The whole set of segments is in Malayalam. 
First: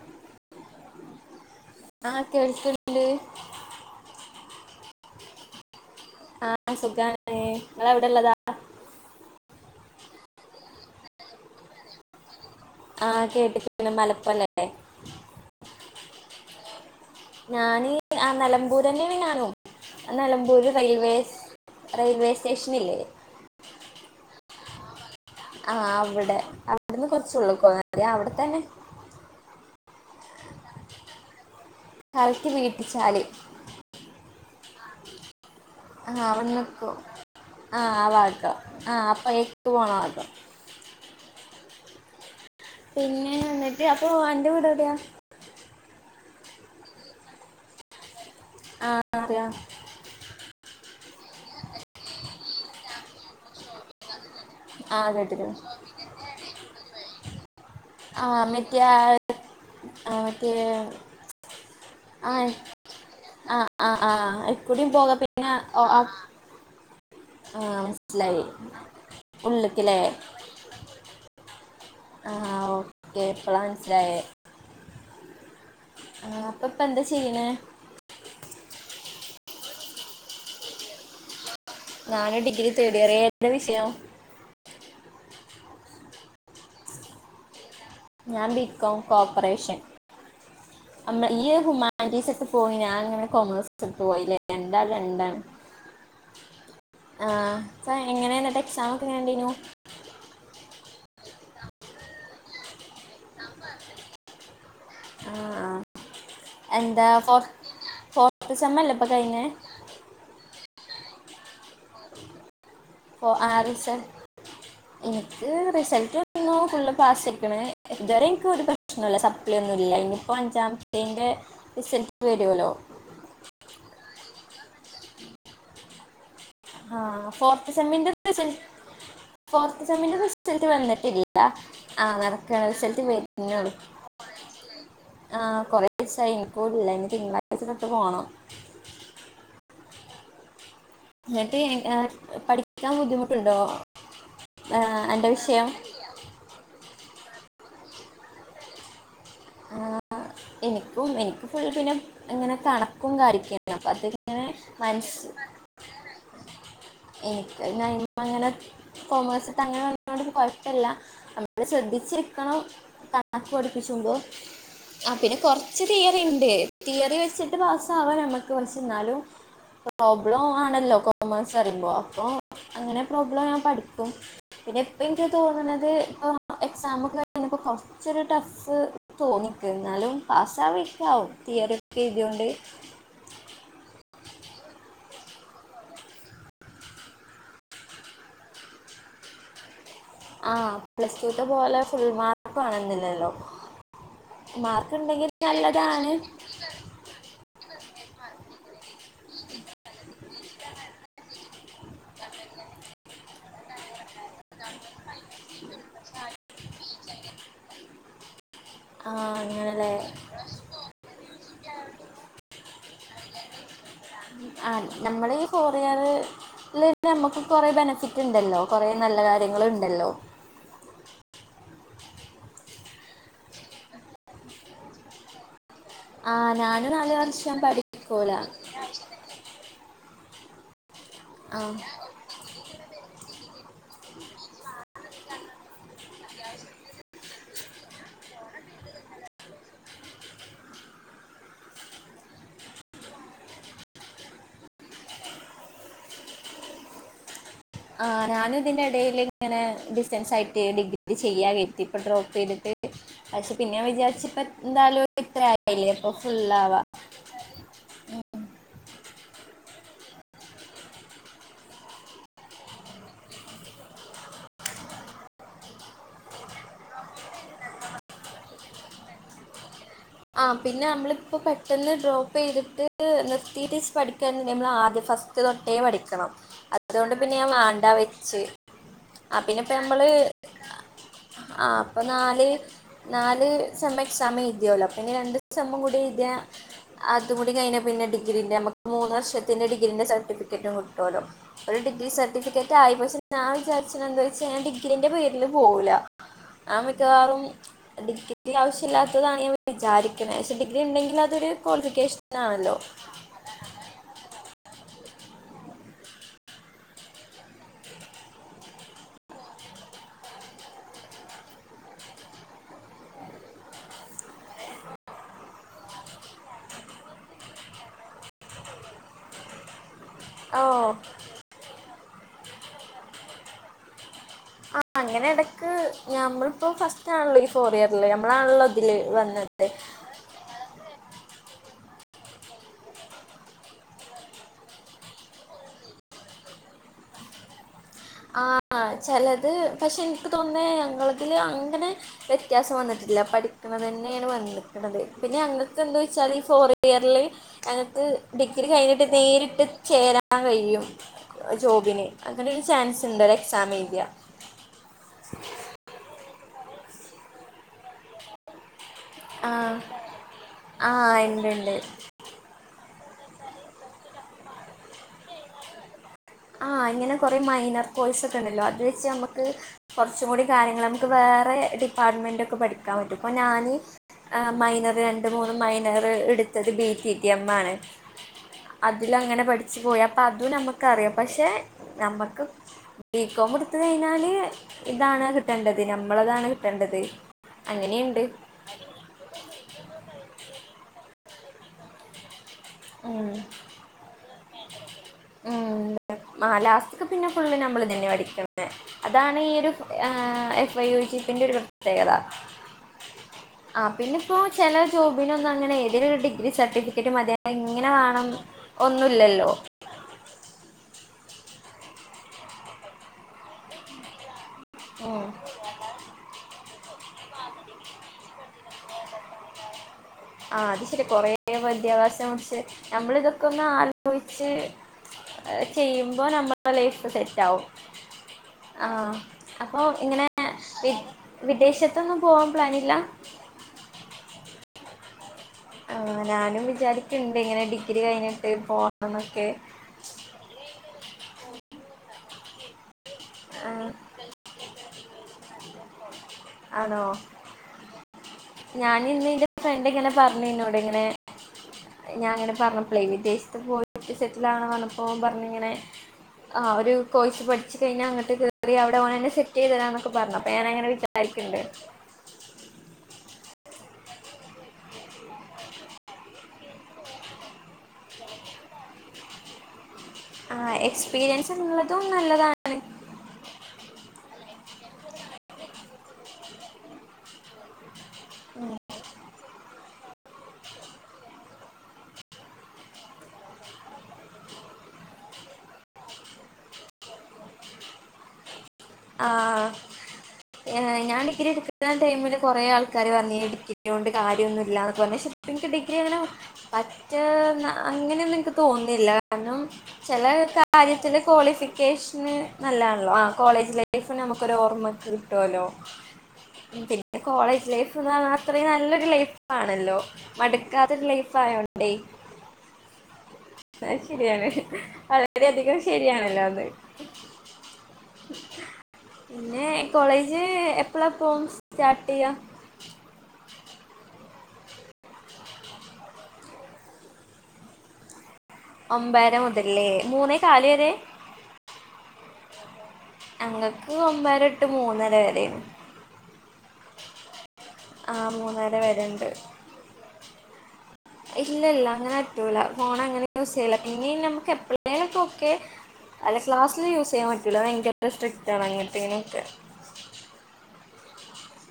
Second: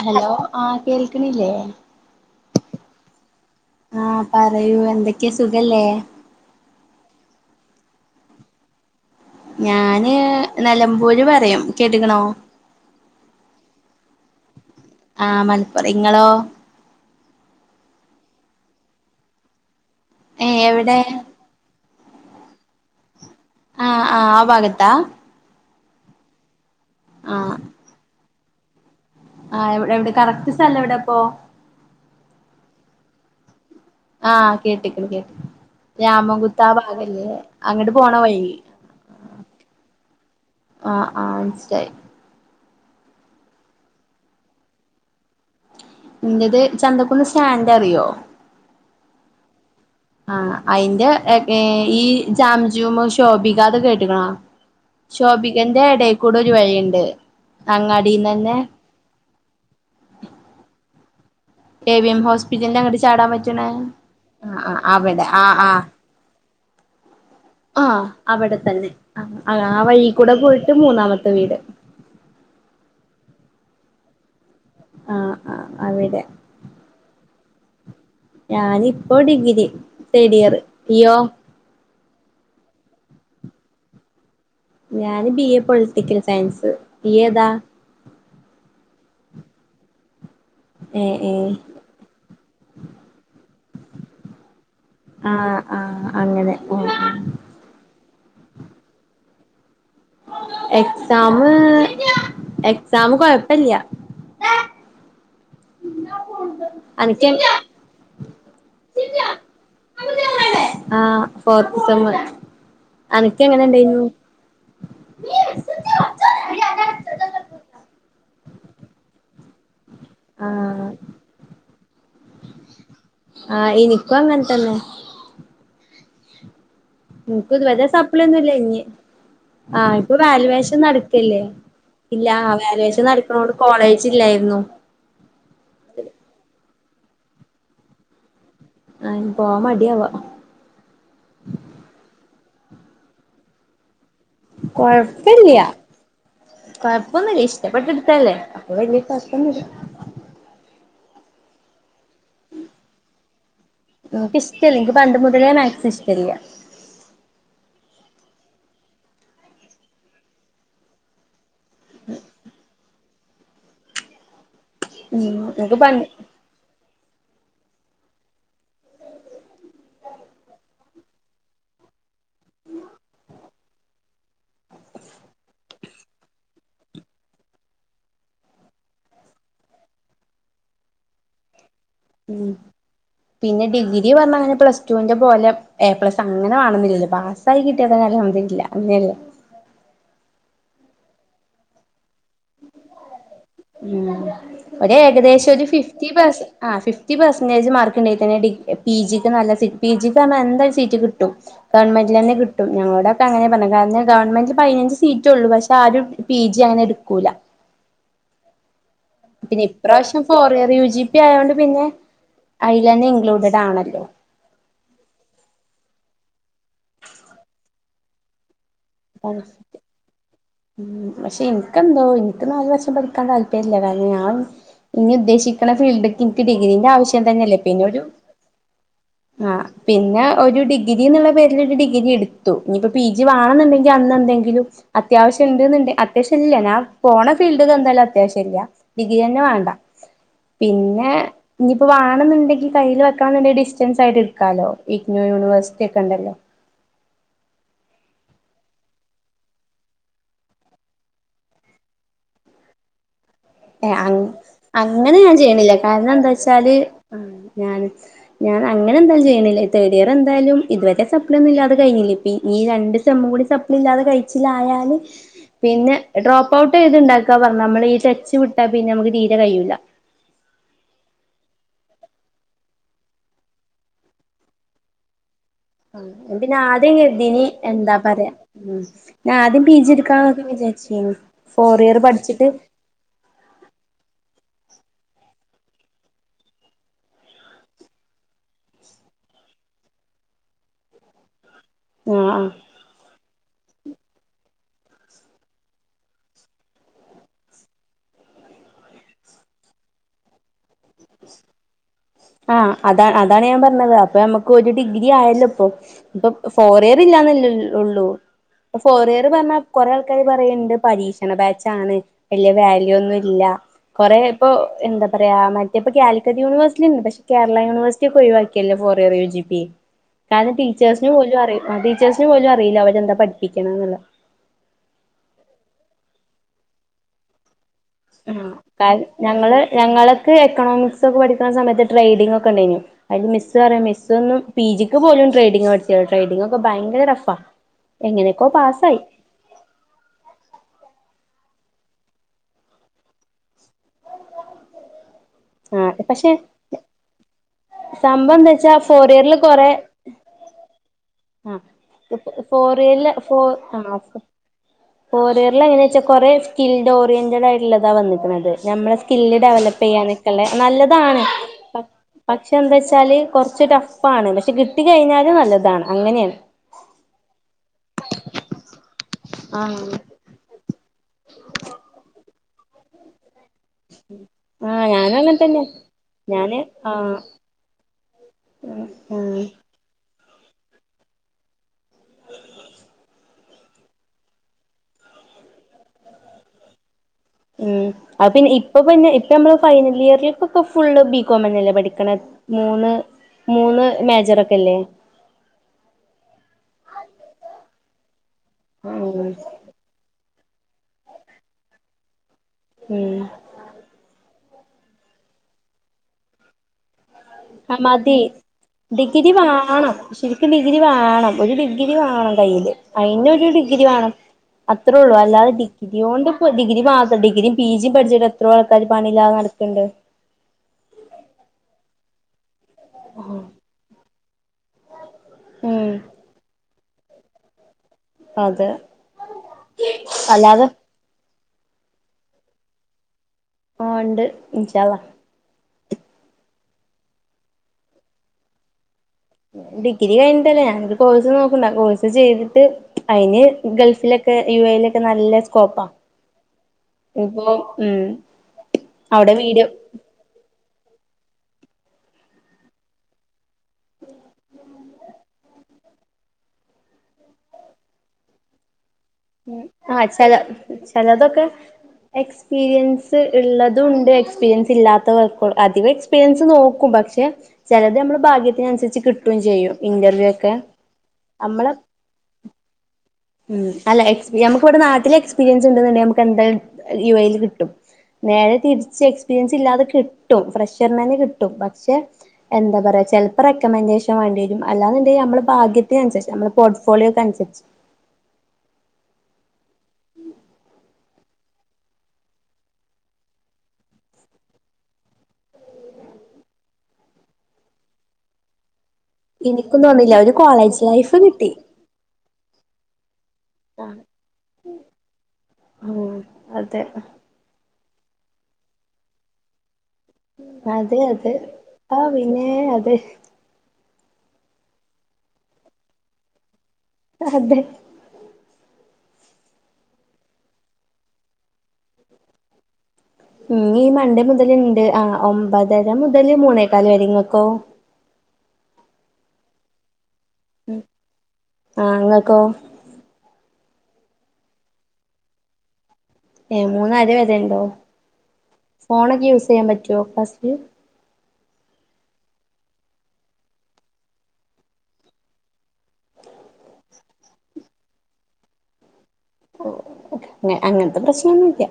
ഹലോ ആഹ് കേൾക്ക്ണില്ലേ ആഹ് കേൾക്ക്ണ് ണ്ട് ആഹ് പറയൂ എന്തെക്കെ സുഖല്ലേ ആഹ് സുഖാണ് ഇങ്ങളഎവിടെള്ളതാ ഞാന് നെലമ്പൂര് പറയും കേട്ടിക്ക്ണോ ആഹ് കേട്ട്ക്ക്ണ് മലപ്പാെറല്ലേ ആഹ് മലപ്പുറം ഇങ്ങളോ ഞാന് ആഹ് നെലമ്പൂരന്നെണ് ഞാനും ഏഹ് നെലമ്പൂര് എവിടെ റെയിൽവേസ് റെയിൽവേ സ്റ്റേഷ്നില്ലെ ആഹ് ആഹ് ആ ഭാഗത്താ ആഹ് അവ്ടെ അവിട്ന്ന് ആഹ് കൊറച്ചുള്ള്ക്കാേന്നാതി അവ്ടത്തന്നെ ആഹ് എവ് എവിടെ കറക്റ്റ് സ്ഥലം എവിടെപ്പോ കറക്ക്റ്റ് വീട്ടിച്ചാല് ആഹ് കേട്ടിക്കിണ് കേട്ട് ആ അവിടെ രാമൻകുത്ത് ആ നിൽക്കും ഭാഗല്ലേ ആ അങ്ങട്ട് ആ പോണ വഴി ഭാഗം [inaudible] ആ അപ്പോഴേക്ക് പോണ ഭാഗം ആഹ് ആഹ് മനസ്സിലായി പിന്നെ എന്നിട്ട് അപ്പോ അന്റെ വീടെവിടെയാ ഇന്റെത് ചന്തക്കുന്ന് സ്റ്റാൻഡറിയോ ആഹ് അറിയാ ആഹ് അയിന്റെ എകേ ഈ ജാം ജൂമ് ശോഭിക അത് കേട്ട്ണോ ആ കേട്ടിട്ടുണ്ട് ശോഭികന്റെ എടേയ്ക്കൂടെ ഒരു വഴിയിണ്ട് അങ്ങാടിന്നന്നെ അതെ എ വി എം ആഹ് ഹോസ്പിറ്റലിന്റെ അങ്ങട്ട് ചാടാൻ പറ്റണ അഹ് അഹ് ആഹ് ആഹ് അയ്ക്കുടിം പോകാ അവിടെ പിന്നെ ആഹ് ആഹ് ഒ അ ആഹ് അവിടെ തന്നെ ആ ആ ഉള്ളിലേക്കല്ലേ വഴി കൂടെ പോയിട്ട് മൂന്നാമത്തെ വീട് ആ ഓക്കെ ഇപ്പോള മനസ്സിലായെ ആഹ് ആഹ് അവിടെ അപ്പൊപ്പ എന്താ ചെയ്യണേ ഞാനിപ്പോ ഡിഗ്രി തെഡിയർ നീയോ ഞാന് ഡിഗ്രി തെഡിയറ് ഏതാ വിഷയം ഞാൻ ബി എ പൊളിറ്റിക്കൽ സയൻസ് ഈയ്യെതാ ഞാൻ ബികോം കോപ്പറേഷൻ ഏഹ് ആം ഏഹ് ഇയു ഹ്യൂമ [unintelligible] ആഹ് ആഹ് അങ്ങനെ ഉം ഉം ആഹ് എങ്ങനെന്നിട്ട് എക്സാം ഓക്കേ എങ്ങനെ ഉണ്ടയിനു എക്സാം എക്സാം കൊഴപ്പില്ല ഉം ആഹ്. എന്താ അനക്ക് ഫോർ ഫോർത് സമ്മല്ല ഇപ്പൊ കഴിഞ്ഞേ. ആഹ് ഫോർത്ത് സമ്മ് അനക്ക് എങ്ങനെ ഇന്ടെയ്നു. ഇൻക്ക് റിസൾട്ട് [inaudible] ഫുൾ പാസ്ക്കണ് ഇതുവരെ ഇനിക്ക് ഒരു. പ്രശനല്ല സപ്ലി ഒന്നുംല്ല ഇനിപ്പോ ആ അഞ്ചാന്ദിന്റെ റിസൾട്ട് വരുല്ലോ. ആഹ് ഇന്ക്കും അങ്ങനെതന്നെ. ആ ഇന്ക്ക് ഇത് ഫോർത്ത് വരെ സെമ്മിന്റെ സപ്പ്ളൊന്നുംല്ല റിസൾട്ട് ഇഞ്. ഫോർത്ത് ആഹ് ഇപ്പൊ സെമ്മിന്റെ റിസൾട്ട് വേല്വേഷം വന്നിട്ടില്ല നടക്കല്ലേ ആ ഇല്ലാ നടക്കണ റിസൾട്ട് വേല്വേഷം നട് നോട്‌ കോളേജ് ഇല്ലായിരുന്നു. ആഹ് കൊറേ ദിസായി ഇൻകൂല്ല ഇനി തിങ്കളാഴ്ച തൊട്ട് പോണം. ആഹ് പോം മടിയവാ. ന്നിട്ട് [unintelligible] പഠിക്കാൻ ബുദ്ധിമുട്ടുണ്ടോ. ആ, എൻ്റെ കൊയപ്പല്യാ. വിഷയം കൊഴപ്പൊന്നുല്ല ഇഷ്ടപ്പെട്ടെട്ത്തല്ലേ അപ്പൊ പിന്നെ കൊയപ്പോന്നുള്ള. ആഹ് ആഹ് എനിക്കും എനിക്ക് ഫുൾ പിന്നെ ഇങ്ങനെ കണക്കും കാര്യക്കാ. ഇന്ക് ഇഷ്റ്റല്ല ഇന്ക് പണ്ട് മുതലേ മാക്സ് ഇഷ്റ്റല്ല. ഇനിക്ക് [unintelligible] ങ്ങനെ. കോമേഴ്സിത് അങ്ങനെ ഒന്ന കൊഴപ്പില്ല നമ്മള് ശ്രദ്ധിച്ചിരിക്കണം. [unintelligible] ആഹ് പിന്നെ ഉം എനിക്ക് കൊറച്ച് പണ്ട് തിയറി ഇണ്ട് തിയേറി വെച്ചിട്ട് പാസ ആവാ നമ്മക്ക് കുറച്ച്ന്നാലും പ്രോബ്ലം ആണല്ലോ കൊ മാസ്സ അറിമ്പോ അപ്പൊ. അങ്ങനെ പ്രോബ്ലം ഞാൻ പഠിക്കും പിന്നെ ഇപ്പനിക്ക് തോന്നുന്നത് ഇപ്പം. എക്സാമൊക്ക കഴിഞ്ഞപ്പോ കുറചൊരു ടഫ്. തോന്നിൻക് ന്നാലും പാസ്സാവെയ്കാവും തിയറി. ഒക്കെ ഉം എഴുതിയോണ്ട് പിന്നെ ഡിഗ്രി പറഞ്ഞ അങ്ങനെ പ്ലസ്ടുന്റെ പോലെ. എ പ്ലസ് അങ്ങനെ വേണന്നില്ലല്ല പാസ്സായി കിട്ടിയാതന്നെ അൽഹമ്ദുരുല്ല അങ്ങെയല്ലേ. ആഹ് പ്ലസ് ടു തെ പോലെ ഫുൾ മാർക്ക് വാണനില്ലല്ലോ. ഉം ഒര് ഏകദേശം ഒരു ഫിഫ്റ്റി നല്ലതാണ് പേസ് ആ ഫിഫ് റ്റീ പെർസെന്റെജ് മാർക്ക് ഇണ്ടേയ് തന്നെ ഡി പി ജിക്ക് നല്ല സീറ്റ് പി ജിക്ക് റഞ്ഞാ എന്തായ സീറ്റ് കിട്ടും. ഗവൺമെന്റിലെന്നെ കിട്ടും ഞങ്ങളടൊെ അങ്ങനെ പറഞ്ഞേ കാരണം ഗവൺമെന്റിൽ പയിനഞ്ച് സീറ്റ ഉള്ളൂ പക്ഷെ ആരും. പി ജി അങ്ങനെ എടുക്കൂല. ആ, പിന്നെ അങ്ങനെയല്ലേ ഇപ്രാശ്യം ഫോറിയർ യു ജിപി ആയോണ്ട് പിന്നെ എയിലെന്നെ ഇൻക്ലൂഡഡ് ആണല്ലോ. ആഹ് നമ്മൾ ഈ ഫോറിയർ [unintelligible] നമ്മക്ക് കുറെേ ബെനഫിറ്റ് ഇണ്ടല്ലോ.. കൊറെേ നല്ല കാര്യങ്ങള്ണ്ടല്ലോ. ഉം പക്ഷെ ഇന്ക്കെന്തോ ഇനിക്ക് നാല് വർഷം പഠിക്കാൻ താല്പര്യല്ല കാരണം ഞാൻ. ഇനി ഉദ്ദേശിക്ക്ണ ഫീൽഡ്ക്ക് ആ ഇനിക്ക് ഡിഗ്രീന്റെ ഞാനും നാല് ആവശ്യം വർഷം തന്നെയില്ലേ പി ന്നൊരു. പഠിക്കൂല ആഹ് പിന്നെ ഒരു ഡിഗ്രി ന്ന്ള്ള ആ പേരിലൊരു ഡിഗ്രി എട തു ഇനിപ്പോ പി ജി വണെന്നുണ്ടെങ്കിൽ അന്ന് എന്തെങ്കിലും അത് അത്യാവശ്യം ഇണ്ട്ന്ന്ണ്ട് അത്യാവശ്യ ഇല്ല ഞാ പോണ ഫീൽഡ് എന്തായാലും അത്യാവശ്യല്ല. ഡിഗ്രി യെന്നെ വാണ്ട പിന്നെ. ഇനിയിപ്പ വണെന്നുണ്ടെങ്കി കയിൽ വെക്കാനുണ്ടെയെ ഡിസ്റ്റൻസ് ആയിട്ട്ടുക്കാലോ ഈക്നോ യൂണിവേഴ്സിറ്റി ഒക്കെ ഉണ്ടല്ലോ. ആഹ് ഞാനും ഇതിന്റെ എടേല് ഇങ്ങനെ ഏഹ് ഡിസ്റ്റൻസ് ആയിട്ട് ഡിഗ്രി ചെയ്യാ കെര്തി ഇപ്പ ഡ്രോപ്പ് യ്തിട്ട്. പഷേ പിന്നെ അങ് വിചാരിച്ചു ന്താലും അങ്ങനെ ഞാൻ ചെയ്യണില്ല [unintelligible] അപ്പൊ കാരണം എന്താ വെച്ചാല് ഫുള്ളാവാ. ഞാൻ. ഞാൻ അങ്ങനെ എന്തായാലു ചെയ്യുനില്ല തേർഡ് ഇയർ എന്തായാലും ഇത് വരെ സപ്പ്ളി ഒന്നു ഇല്ലാത കഴിഞ്ഞിലേ പി ഇനി ഈ രണ്ട് സമ്മം കൂടി സപ്പ് [unintelligible] കഴിച്ചിലായാല് പിന്നെ ഡ്രോപ്പ്ഔട്ട് യ്ത്ണ്ടാക്ക പറന്നാ നമ്മ ഇ ടെച് വിട്ടാ പിന്നെ നമക്ക് തീരെ കഴൂല്ല. ആഹ് പിന്നെ നമ്മളിപ്പോ പെട്ടെന്ന് ഡ്രോപ്പ് ചെയ്തിട്ട് നിർത്തീ [unintelligible] നമ്മൾ ആദ്യ ഫസ്റ്റ് തൊട്ട. [unintelligible] ടിക്കണം പിന്നെ ആദ്യം അതോണ്ട് പിന്നെ കരുതീന് ഞാൻ വാണ്ട എന്താ പറയാ വെച്ച് ഉം ഞാൻ അഹ് പിന്നെ ആദ്യം ഇപ്പ പി ജി നമ്മള്. എടുക്കാന്നൊക്കെ വിചാരിച്ചീനി ആഹ് ഫോർ അപ്പ ഇയർ നാല് പഠിച്ചിട്ട് നാല് സമം എക്സാം എഴതിയല്ലോ. എങ്ങനെ രണ്ട സംഭം കൂടി ഇത അതും കൂടി കഴിഞ്ഞ പിന്നെ ഡിഗ്രീന്റെ നമ്മുക്ക് മൂന്ന് വർഷത്തിന്റെ ഡിഗ്രീന്റെ സർട്ടിഫിക്കറ്റും കിട്ടുവല്ലോ ഒരു ഡിഗ്രി ആഹ് ആഹ് സർട്ടിഫിക്കറ്റ് ആയി പക്ഷെ ഞാൻ വിചാരിച്ച എന്താ വെച്ചാ ഞാൻ ഡിഗ്രീന്റെ പേരിൽ പോകൂല ഞാൻ മിക്കവാറും ഡിഗ്രി ആവശ്യമില്ലാത്തതാണ് വിചാരിക്കണേ പക്ഷെ ഡിഗ്രി ഉണ്ടെങ്കിൽ അതൊരു ആഹ് ക്വാളിഫിക്കേഷനാണല്ലോ അതാ അതാണ് ഞാൻ പറഞ്ഞത് അപ്പൊ നമുക്ക് ഒരു ഡിഗ്രി ആയല്ലോ ഇപ്പൊ ഇപ്പൊ ഫോർ ഇയർ ഇല്ലാന്നല്ലേ ഉള്ളൂ ഫോർ ഇയർ പറഞ്ഞാ കൊറെ ആൾക്കാര് പറയണ്ട് പരീക്ഷണ ബാച്ച് ആണ് വല്ല്യ വാല്യൂ ഒന്നും ഇല്ല കൊറെ ഇപ്പൊ എന്താ പറയാ മറ്റ- ഇപ്പ കാലിക്ക യുണേഴ്സിറ്റി ഉണ്ട് പക്ഷ കേരള യൂണിവേഴ്റ്റി ഒഴിവാക്കിയല്ല ഫോർ യ ജി പി കാരണം ഓ ടീച്ചേഴ്സസിന് പോലും അറി ടീച്ചേഴ്സിന് പോലും അറിയില്ല അവരെന്താ പഠിപ്പിക്കണം എന്നുള്ളത് ആഹ് അങ്ങനെ ഇടക്ക് നഞമ്മളിപ്പോ ഫസ്റ്റ് ആണല്ലോ ഈ ഫോർയർ നമ്മളാണല്ലോ ഇതില് ഞങ്ങള് വന്നത് ഞങ്ങൾക്ക് എക്കണോമിക്സ് ഒക്കെ പഠിക്കണ സമയത്ത് ട്രേഡിംഗ് ക്ക ഉണ്ടയിനു അതില് മിസ് പറയാം മിസ് ഒന്നും പി ജിക്ക് പോലും ട്രേഡിംഗ് പഠിച്ചതാ ട്രേഡിംഗ ഒക്ക ഭയങ്കര ടഫാ എങ്ങനെയൊക്കോ ആഹ് പാസ്സായി ചിലത് പക്ഷെ ക്ക് തന്നെ ഞങ്ങളതിൽ അങ്ങനെ വ്യത്യാസം വന്നിട്ടില്ല പഠിക്കണ തന്നെയാണ് വന്നത് പിന്നെ ഞങ്ങക്ക് ആ എന്താ പക്ഷെ വെച്ചാൽ ഈ ഫോർ വെയറില് അതിനത്ത് സംഭവം എന്താ ഡിഗ്രി വെച്ചാ കഴിഞ്ഞിട്ട് ഫോർ ഇയറിൽ നേരിട്ട് കൊറെ ചേരാൻ കഴിയും ആ ജോബിന് അങ്ങനെ ഒരു ഫോർ ചാൻസ് ഇയറില് ഉണ്ട് ഒരു എക്സാം എഴുതിയ ഫോർഇയറിൽ എങ്ങനെ വെച്ചാ കൊറെ സ്കിൽഡ് ഓറിയന്റഡ് ആയിട്ടുള്ളതാ വന്നേക്കണത് നമ്മള- സ്കില് ആഹ് ഡെവലപ്പ് ചെയ്യാനക്കുള്ളേ ആഹ് നല്ലതാണ് ഇണ്ട് ഇണ്ട് പക്ഷെ എന്താ വെച്ചാല് കൊറച്ച് ടഫ് ആണ് പക്ഷെ കിട്ടി കഴിഞ്ഞാലും നല്ലതാണ് അങ്ങനെയാണ് ആഹ് അങ്ങനെ കുറെ മൈനർ കോഴസ് ഒക്കെ ഉണ്ടല്ലോ അത് വെച്ച് നമ്മുക്ക് ആഹ് കുറച്ചും കൂടി കാര്യങ്ങൾ നമുക്ക് വേറെ ഡിപ്പാർട്ട്മെൻ്റ ഒക്കെ പഠിക്കാൻ പറ്റും ഇപ്പോൾ ഞാന് ആഹ് മൈനർ ഞാനും രണ്ട അങ്ങനെ മൂന്ന് തന്നെ മൈനർ ഞാന് എടുത്തത് ബി ടി എം ആണ് ആഹ് അഹ് ച്ച് പോയ അപ്പ അതും നമുക്കറിയാം പക്ഷെ നമുക്ക് ബികോം എടുത്തു കഴിഞ്ഞാല് ഇതാണ് കിട്ടേണ്ടത് നമ്മളതാണ് കിട്ടേണ്ടത് ഉമ് അങ്ങനെയുണ്ട് അ പിന്നെ ഇപ്പൊ പിന്നെ ഇപ്പ നമ്മ ഫൈനൽ ഇയറിലൊക്ക ഫുള്ള് ബി കോംന്നല്ലേ പഠിക്കണത് മൂന്ന് മൂന്ന് മേജറ് ഒക്കെ ല്ലേ ഉമ് ലാസ്റ്റക്ക് പിന്നെ ഫുള്ള് നമ്മൾ തന്നെ പഠിക്കുന്നത് ഉം അതാണ് ഈ ഒരു- ആഹ് എഫ് ഐ യു ജി [unintelligible] പ്രത്യേകതാ ഉമ് ആഹ് പിന്ന ഇപ്പോ ചില ജോബിനൊന്നന്ന് അങ്ങനെ ഏതെലൊരു ഡിഗ്രി സർട്ടിഫിക്കറ്റ് കിട്ടീട്ട് മതിം ആഹ് എങ്ങനെ മതി വേണം ഡിഗ്രി ഒന്നുല്ലല്ലോ വാണം ശരിക്കും ഡിഗ്രി വേണം ഒരു ഡിഗ്രി വേണം കയ്യില് അയിന് ഒരു ഡിഗ്രി വേണം അത്രേ ഉള്ളൂ ഉം. അല്ലാതെ ഡിഗ്ര- യോണ്ട് ഡിഗ്രി മാത്രം ഡിഗ്രിയും പി ജിയും പഠിച്ചിട്ട്ത്രോ ആൾക്കാര് പണില്ലാതെ നടക്കുണ്ട് ആഹ് അത് ശരി കൊറെേ വദ്യയാകാസം കുറിച്ച് നമ്മൾ ഇതൊക്കെ ഒന്ന് ആലോചിച്ച് ഉം ചെയ്യുമ്പോ നമ്മൾ ലൈഫ് സെറ്റ് ആകും അതെ ആഹ് അപ്പ ഇങ്ങനെ അല്ലാതെ വിദേശത്തൊന്നും പോവാൻ പ്ലാനില്ല ആഹ് ഉണ്ട് ഇൻഷാ അള്ളാ! ആഹ് ഞാനും വിചാരിക്ണ്ടേ ഇങ്ങനെ ഡിഗ്രി കഴിഞ്ഞിട്ട് പോണന്ന് ഡിഗ്രി കഴിഞ്ഞട്ടല്ല ഞാനൊരു കോഴ്സ് നോക്ണ്ട് ആഹ് കോഴ്സ് ചെയ്തിട്ട് അയ്ന് ആ, ഗൾഫിലൊക്കെ യു എയിലൊക്കെ നല്ല സ്കോപ്പാ ഇപ്പൊ ഉം. ഞാനിന്ന് അവിടെ എന്റെ വീഡിയോ ഫ്രണ്ട് ഇങ്ങനെ പറഞ്ഞന്നോട് ഇങ്ങനെ ഞാഇങ്ങനെ പറഞ്ഞപ്ളെ വിദേശത്ത് പോയിസെറ്റിലാവണം പറഞ്ഞപ്പോ ഓ പറഞ്ഞിങ്ങനെ ആഹ് ഒരുകോഴ്സ് പഠിച്ച്കഴിഞ്ഞ അങ്ങട്ട് കേറി അവടെവനന്നസ് ആഹ് ചെല സെറ്റ്യ്യ്തരാന്നൊക്കെപറഞ്ഞു അപ്പൊഞാനാങ്ങനെ ചെലതൊക്കെ വിചാരിക്ണ്ട്. എക്സ്പീരിയൻസ് ഇള്ളതുണ്ട് എക്സ് എക്സ്പീരിയൻസ്ഇല്ലാത്തവർക്ക് അധികംഎക്സ്പീരിയൻസ് നോക്കുംപക്ഷെ ചെലത് നമ്മളെ ഭഗ്യത്തിനുസരിച്ച് കിട്ടുംചെയ്യും ഇന്റർവ്യൂയൊ ആഹ് എക്സ്പീരിയൻസ്ള്ളതും നല്ലതാണ്. ഉം അല്ലഎക്സ് ഞമ്മക്ക് ഇവടെ നാട്ടില് എക്സ്പീരിയൻസ് ഇണ്ട്ന്ന്ണ്ടെങ്കി ഞമ്മക്ക് എന്താലും യു എയിൽ കിട്ടും. നേരെതിരിച്ച് എക്സ്പീരിയൻസില്ലാതെ കിട്ടും ഫ്രഷ്റിണെന്നേകിട്ടും പക്ഷെ എന്താപറയാ ചെലപ്പോ റെക്കമെൻേഷൻ വേണ്ടിവെരും അല്ലാന്ന്ണ്ടെങ്കി നമ്മടെ ഭാഗ്യത്തിനുസരിച്ച് നമ്മളേ പോർട്ട് ഫോളിയോക്കെഅനുസരിച്ച് ആഹ് ഏഹ് ഞാൻ ടിഗ്രിഇട്ക്കുന്നടൈമില് കൊറെആൾക്കാര് പറഞ്ഞീനിം ഡിഗ്രിയോണ്ട് കാര്യൊന്നുല്ല്യാന്നൊക്കെ പറഞ് ശേ പ്പഇൻക്ക് ഡിഗ്രി അങ്ങനെപറ്റേന്ന അങ്ങനെയൊന്നും ഇൻക്ക്തോന്ന്ല്ല എനിക്കും തോന്നില്ല ഒരു കാരണംചെലേ കോളേജ് ലൈഫ് കാര്യത്തില് കിട്ടി ക്വാളിഫിക്കേഷന് നല്ലേണല്ലോ ആഹ് കോളേജ് ലൈഫ്ന് അമ്മക്കൊരു ഓർമ്മകിട്ടോലോ ഉം അതെ പിന്നെ കോളേജ് ലൈഫ്ന്ന് പറഞ്ഞാൽ അത്രീം നല്ലോരു ലൈഫാണല്ലോ. അതെ മട്ക്കാത്തൊരു അതെ ലൈഫായോണ്ടേയ് ആ പിന്നെ അതെ ആഹ് ശെരിയാണ് വളരെെയധികം ശരിയാണല്ലോഅത്. അഹതെ പിന്നെകോളേജ് എപ്പ്ളാപ്പോ സ്റ്റാർട്ട് ചെയ്യാം? ഇഞ്ഞി ഈമൺണ്ടേ മുതല്ണ്ട് ആഹ് ഒമ്പതര മുതല് മൂന്നേക്കാൽ വെരെ ഇങ്ങൾക്കോ ഒമ്പരെമുതല്ലേ മൂന്നേകാല് വെരെ? ആഹ് ഇങ്ങക്കോ? ഞങ്ങക്ക് ഒമ്പെരൊട്ട് മൂന്നെരവെരെണ്. എഹ് മൂന്നര വെരെണ്ടോ ആ മൂന്നര വരെണ്ട് ഫോണൊക്കെ യൂസ്യ്യാൻപറ്റോക്ലാസ്സില് ഇല്ലല്ലാഅങ്ങനെ അറ്റൂല ഫോൺ അങ്ങനെയൂസെയ്യൂല പിന്നിംഞമ്മക്ക് എപ്പയേങ്കിലും ഒക്കെ അല്ല ക്ലാസ്സില് യൂസെയ്യാൻ പറ്റൂല ഭയങ്കര സ്ട്രിക്ട്ആണ് അങ്ങൻത്തീനൊക്കെ ഓ ഒക്കെ അങ്ങനത്തെ പ്രശ്നൊന്നുല്ല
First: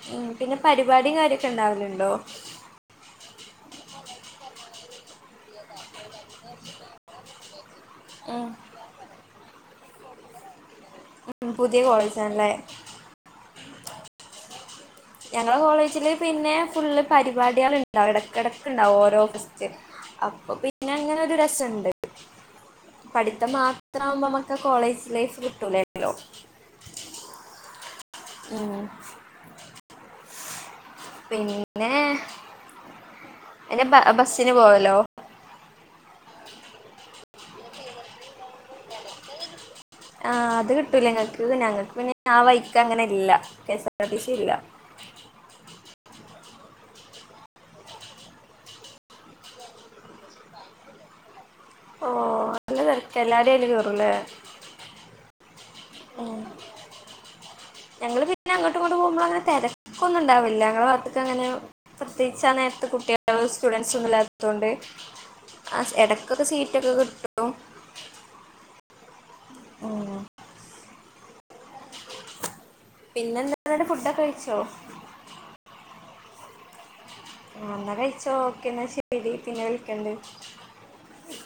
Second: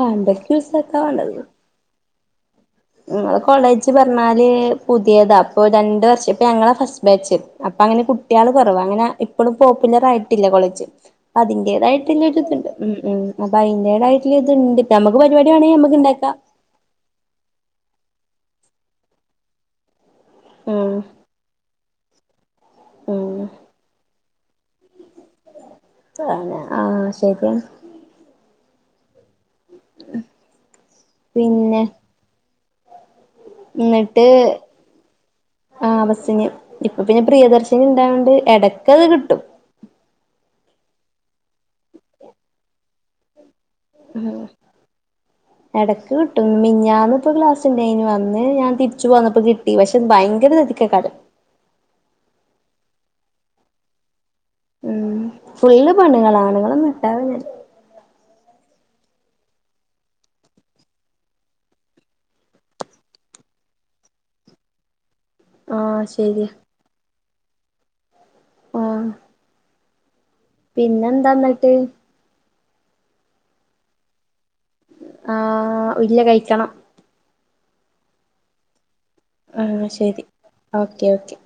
വാണ്ടോൽക്ക് യൂസാക്കാവേണ്ടത് ണ്ടാവല്ഇണ്ടോ? ങ്ങളെ കോളേജ്പറഞ്ഞാല് പുതിയതാ ഇപ്പോരണ്ട് വർഷം ഇപ്പഞങ്ങള ഫസ്സ്ബേച്ച്. അപ്പങ്ങനെ ഉം കുട്ടികള് കൊറവാ അങ്ങനെഇപ്പളും പോപ്പുലെർആയിട്ടില്ല കോളേജ് ഉം പുതിയ കോളേജാണല്ലേ അതിന്റേതായിട്ടുള്ളരിത്ണ്ട് ഉം, ഉം അപ്പയ്ന്റേതായിട്ടുള്ളഇത്ണ്ട്. ഞങ്ങളെകോളേജില് പിന്നെഫുള്ള് പരിപാടിയാൾണ്ടാവും എടക്കെടക്ക്ഇണ്ടാവും ഓരോഫെസ്റ്റ് അപ്പൊപിന്നെ ഉം അങ്ങനെഒര് രസെണ്ട്. ഉം പഠിത്തം മാത്രവുമ്പോഅമ്മക്ക് ആഹ് കോളേജ് ലൈഫ്കിട്ടൂലല്ലോ ആഹ് ഷെയ്ക്ക്ണ് ഉം പിന്നെ എന്റെ ഇന്ന്ട്ട് ബസ്സിന് പോവല്ലോ ആഹ് ബസിന് ഇപ്പൊപിന്നെ പ്രിയദർശിനി ഇണ്ടായതോണ്ട് എടക്കത്കിട്ടും. ആഹ് അത് കിട്ടുംലേ ഇങ്ങക്ക് ഞങ്ങൾക്ക് പിന്നെ ആ വൈക്കങ്ങനെ ഇല്ല. ആർ ടി സി ആഹ് ഇല്ല എടക്ക്കിട്ടും മിഞ്ഞാന്ന് ഇപ്പോ ക്ലാസ് ഇണ്ടായ്നു അന്ന് ഞാൻ തിരിച്ച് പോന്നപ്പോ കിട്ടി ട്ടി പശേ ഭയങ്കര തെരെക്കെക്കാരം ഓഹ് നല്ല തെരക്ക എല്ലാരും അയ്ല് കേറുംലേ ഉം ഫുള്ള് പെണ്ണുങ്ങളാ ആണുങ്ങളൊന്നും ഇണ്ടാവെന്നെല്ല. ഞങ്ങള്പിന്നെ അങ്ങട്ടുംഇങ്ങട്ടും പോകുമ്പോപിന്നെ അങ്ങനെ തെരെക്കൊന്നുഇണ്ടാവില്ല ഞങ്ങളെ വാത്ത്ക്കങ്ങനെ പ്രത്യേകിച്ചാനേര്ത്ത് കുട്ടിയാള് സ്റ്റുഡന്റ്സൊന്നുല്ലാതോണ്ട്. ആഹ് എടക്കൊക്കെ സീറ്റൊക്കെകിട്ടും. ആഹ് ആഹ് പിന്നെ എന്താ ഇന്നിട്ട് പിന്നെ എന്താടൊ, ഫുഡൊക്കെ കഴിച്ചോ ആഹ് ഇല്ല കഴിക്കണം ആഹ് എന്ന കഴിച്ചോ, ഓക്കെ എന്നാ ശരി. പിന്നെ ആഹ ശരി വിളിക്കണ്ട് ഓക്കെ ഓക്കെ.